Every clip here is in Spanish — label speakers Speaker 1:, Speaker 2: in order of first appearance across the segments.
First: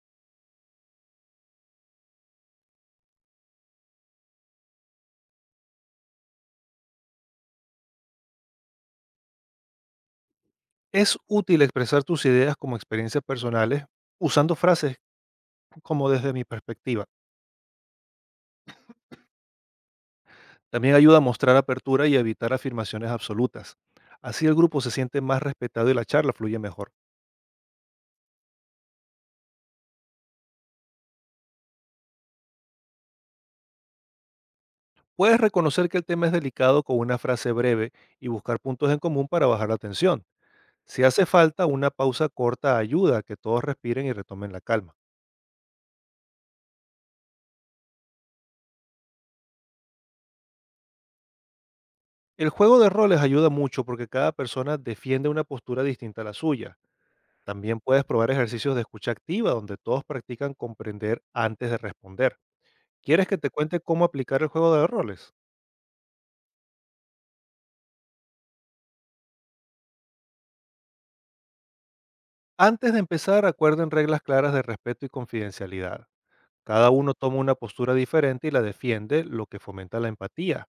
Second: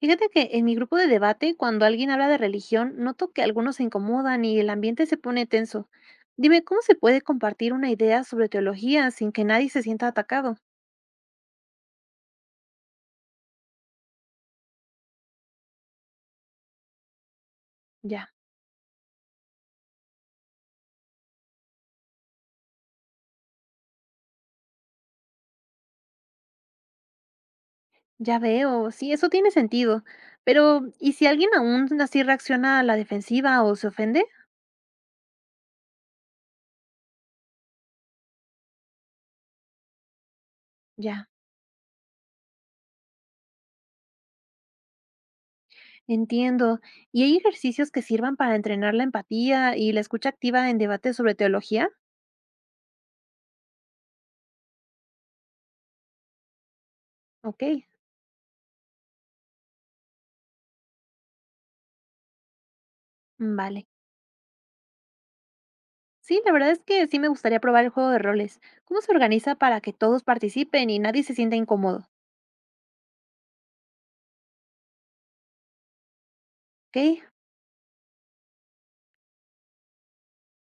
Speaker 1: Fíjate que en mi grupo de debate, cuando alguien habla de religión, noto que algunos se incomodan y el ambiente se pone tenso. Dime, ¿cómo se puede compartir una idea sobre teología sin que nadie se sienta atacado?
Speaker 2: Es útil expresar tus ideas como experiencias personales usando frases como desde mi perspectiva.
Speaker 1: Ya,
Speaker 2: También ayuda a mostrar apertura y a evitar afirmaciones absolutas. Así el grupo se siente más respetado y la charla fluye mejor.
Speaker 1: ya veo, sí, eso tiene sentido. Pero, ¿y si alguien aún así reacciona a la defensiva o se ofende?
Speaker 2: Puedes reconocer que el tema es delicado con una frase breve y buscar puntos en común para bajar la tensión. Si hace
Speaker 1: Ya,
Speaker 2: falta, una pausa corta ayuda a que todos respiren y retomen la calma.
Speaker 1: entiendo. ¿Y hay ejercicios que sirvan para entrenar la empatía y la escucha activa en debates sobre teología?
Speaker 2: El juego de roles ayuda mucho porque cada persona defiende una postura distinta a la suya.
Speaker 1: Ok,
Speaker 2: También puedes probar ejercicios de escucha activa, donde todos practican comprender antes de responder. ¿Quieres que te cuente
Speaker 1: vale.
Speaker 2: cómo aplicar el juego de roles?
Speaker 1: Sí, la verdad es que sí me gustaría probar el juego de roles. ¿Cómo se organiza para que todos participen y nadie se sienta incómodo?
Speaker 2: Antes de empezar, acuerden reglas claras de respeto y confidencialidad. Cada
Speaker 1: Ok,
Speaker 2: uno toma una postura diferente y la defiende, lo que fomenta la empatía.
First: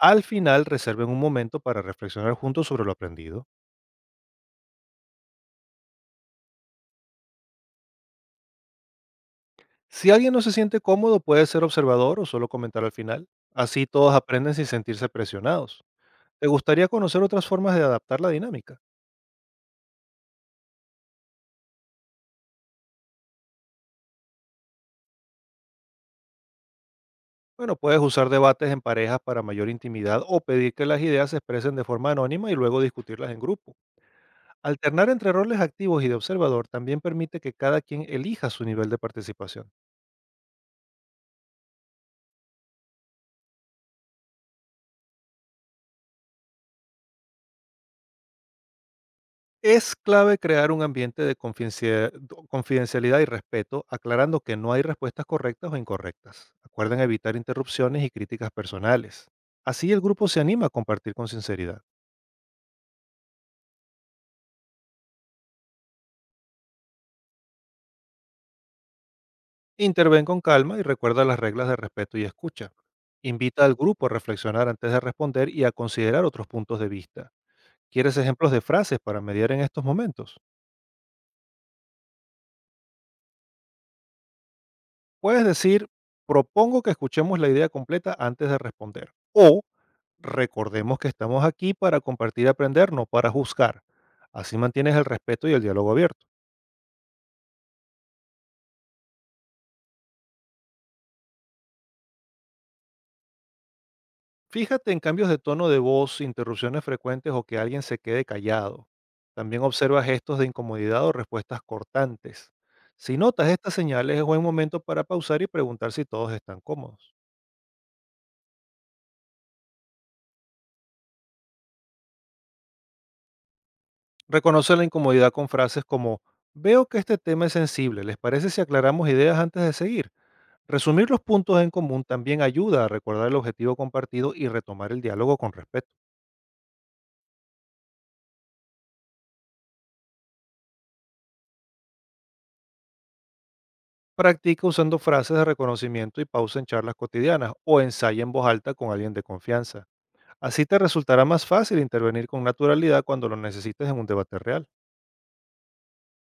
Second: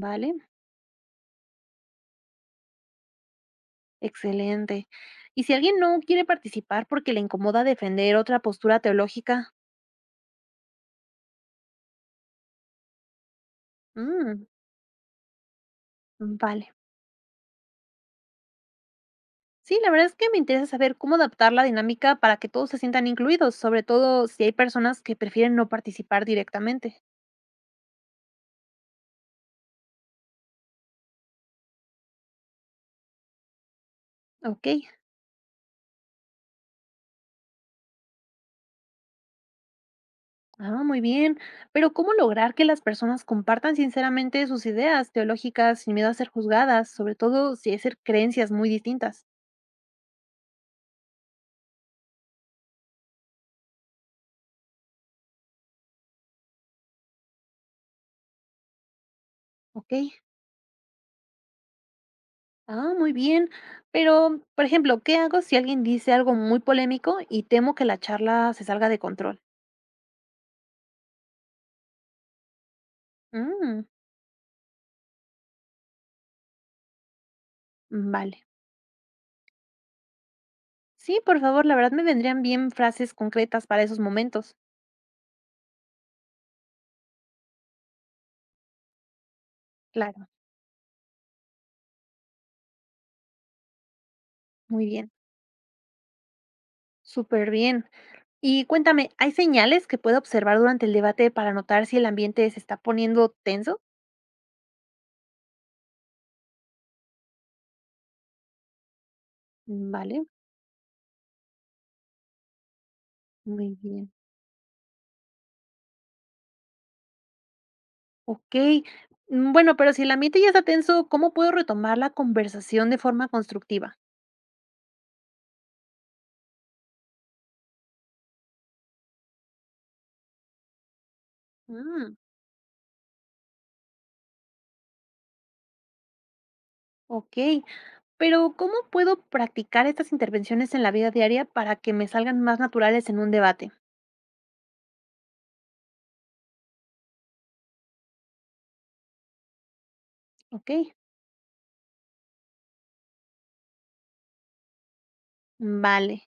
Speaker 2: Al final, reserven un momento para reflexionar juntos sobre lo aprendido.
Speaker 1: excelente. ¿Y si alguien no quiere participar porque le incomoda defender otra postura teológica?
Speaker 2: Si alguien no se siente cómodo, puede ser observador o solo comentar al final. Así todos
Speaker 1: Mm,
Speaker 2: aprenden sin sentirse presionados. ¿Te
Speaker 1: vale.
Speaker 2: gustaría conocer otras formas de adaptar la dinámica?
Speaker 1: Sí, la verdad es que me interesa saber cómo adaptar la dinámica para que todos se sientan incluidos, sobre todo si hay personas que prefieren no participar directamente.
Speaker 2: Bueno, puedes usar debates en parejas para mayor intimidad o pedir que las ideas se expresen de forma anónima y luego discutirlas en grupo.
Speaker 1: Ok,
Speaker 2: Alternar entre roles activos y de observador también permite que cada quien elija su nivel de participación.
Speaker 1: ah, muy bien. Pero ¿cómo lograr que las personas compartan sinceramente sus ideas teológicas sin miedo a ser juzgadas, sobre todo si es ser creencias muy distintas?
Speaker 2: Es clave crear un ambiente de confidencialidad y respeto, aclarando que no hay respuestas correctas o incorrectas. Acuerden evitar interrupciones y críticas personales. Así
Speaker 1: Ok.
Speaker 2: el grupo se anima a compartir con sinceridad.
Speaker 1: Ah, muy bien. Pero, por ejemplo, ¿qué hago si alguien dice algo muy polémico y temo que la charla se salga de control?
Speaker 2: Interven con calma y recuerda las reglas de respeto y escucha. Invita al
Speaker 1: Mm,
Speaker 2: grupo a reflexionar antes de responder y a considerar otros puntos de vista. ¿Quieres
Speaker 1: vale.
Speaker 2: ejemplos de frases para mediar en estos momentos?
Speaker 1: Sí, por favor, la verdad me vendrían bien frases concretas para esos momentos.
Speaker 2: Puedes decir, propongo que escuchemos la idea completa antes de responder. O
Speaker 1: Claro,
Speaker 2: recordemos que estamos aquí para compartir y aprender, no para juzgar. Así
Speaker 1: muy
Speaker 2: mantienes el
Speaker 1: bien.
Speaker 2: respeto y el diálogo abierto.
Speaker 1: Súper bien. Y cuéntame, ¿hay señales que pueda observar durante el debate para notar si el ambiente se está poniendo tenso?
Speaker 2: Fíjate en cambios de tono de voz, interrupciones frecuentes o que alguien se quede callado. También
Speaker 1: Mm,
Speaker 2: observa
Speaker 1: vale,
Speaker 2: gestos de incomodidad o respuestas cortantes. Si notas estas
Speaker 1: muy bien.
Speaker 2: señales, es buen momento para pausar y preguntar si todos están cómodos.
Speaker 1: Okey. Bueno, pero si el ambiente ya está tenso, ¿cómo puedo retomar la conversación de forma constructiva?
Speaker 2: Reconoce la incomodidad con frases como, veo que este tema es sensible, ¿les parece si aclaramos ideas antes de seguir? Resumir los puntos en común
Speaker 1: Mm,
Speaker 2: también ayuda a recordar el objetivo compartido y retomar el diálogo con respeto.
Speaker 1: okey. Pero, ¿cómo puedo practicar estas intervenciones en la vida diaria para que me salgan más naturales en un debate?
Speaker 2: Practica usando frases de reconocimiento y pausa en charlas cotidianas o ensaya en voz alta con alguien de confianza. Así te
Speaker 1: Okey,
Speaker 2: resultará más fácil intervenir con naturalidad cuando lo necesites en un debate real.
Speaker 1: vale.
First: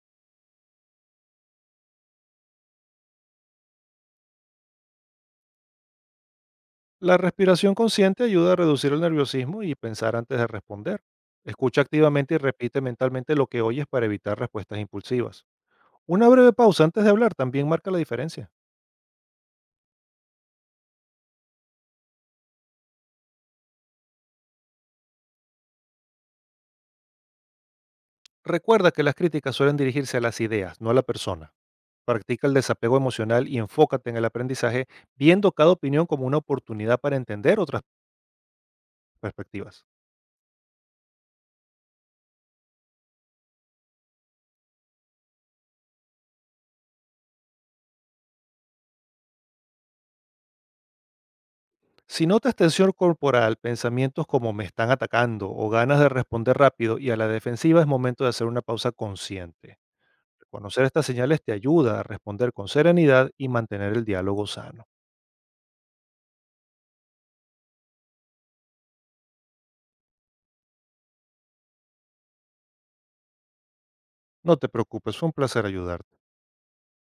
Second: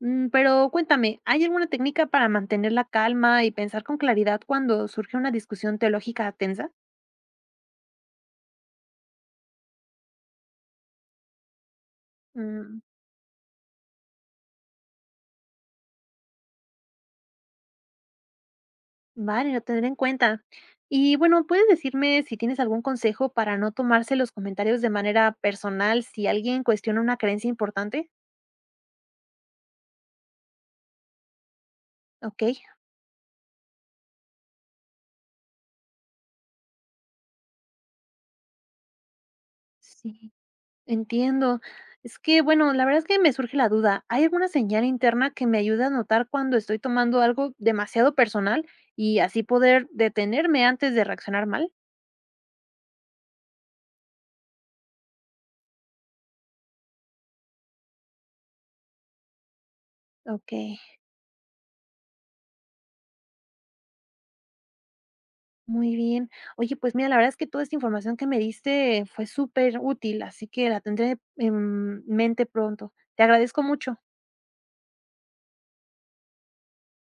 Speaker 1: Pero cuéntame, ¿hay alguna técnica para mantener la calma y pensar con claridad cuando surge una discusión teológica tensa?
Speaker 2: La respiración consciente ayuda a reducir el nerviosismo y pensar antes de responder. Escucha activamente y repite
Speaker 1: Mm.
Speaker 2: mentalmente lo que oyes para evitar respuestas impulsivas. Una breve pausa antes de hablar también marca la diferencia.
Speaker 1: Vale, lo tendré en cuenta. Y bueno, ¿puedes decirme si tienes algún consejo para no tomarse los comentarios de manera personal si alguien cuestiona una creencia importante?
Speaker 2: Recuerda que las críticas suelen dirigirse a las ideas, no a la persona.
Speaker 1: Ok,
Speaker 2: Practica el desapego emocional y enfócate en el aprendizaje, viendo cada opinión como una oportunidad para entender otras perspectivas.
Speaker 1: sí, entiendo. Es que, bueno, la verdad es que me surge la duda. ¿Hay alguna señal interna que me ayude a notar cuando estoy tomando algo demasiado personal y así poder detenerme antes de reaccionar mal?
Speaker 2: Si notas tensión corporal, pensamientos como me están atacando o ganas de responder rápido y a la defensiva, es momento de hacer una pausa consciente.
Speaker 1: Ok.
Speaker 2: Reconocer estas señales te ayuda a responder con serenidad y mantener el diálogo sano.
Speaker 1: Muy bien. Oye, pues mira, la verdad es que toda esta información que me diste fue súper útil, así que la tendré en mente pronto. Te agradezco mucho.
Speaker 2: No te preocupes, fue un placer ayudarte.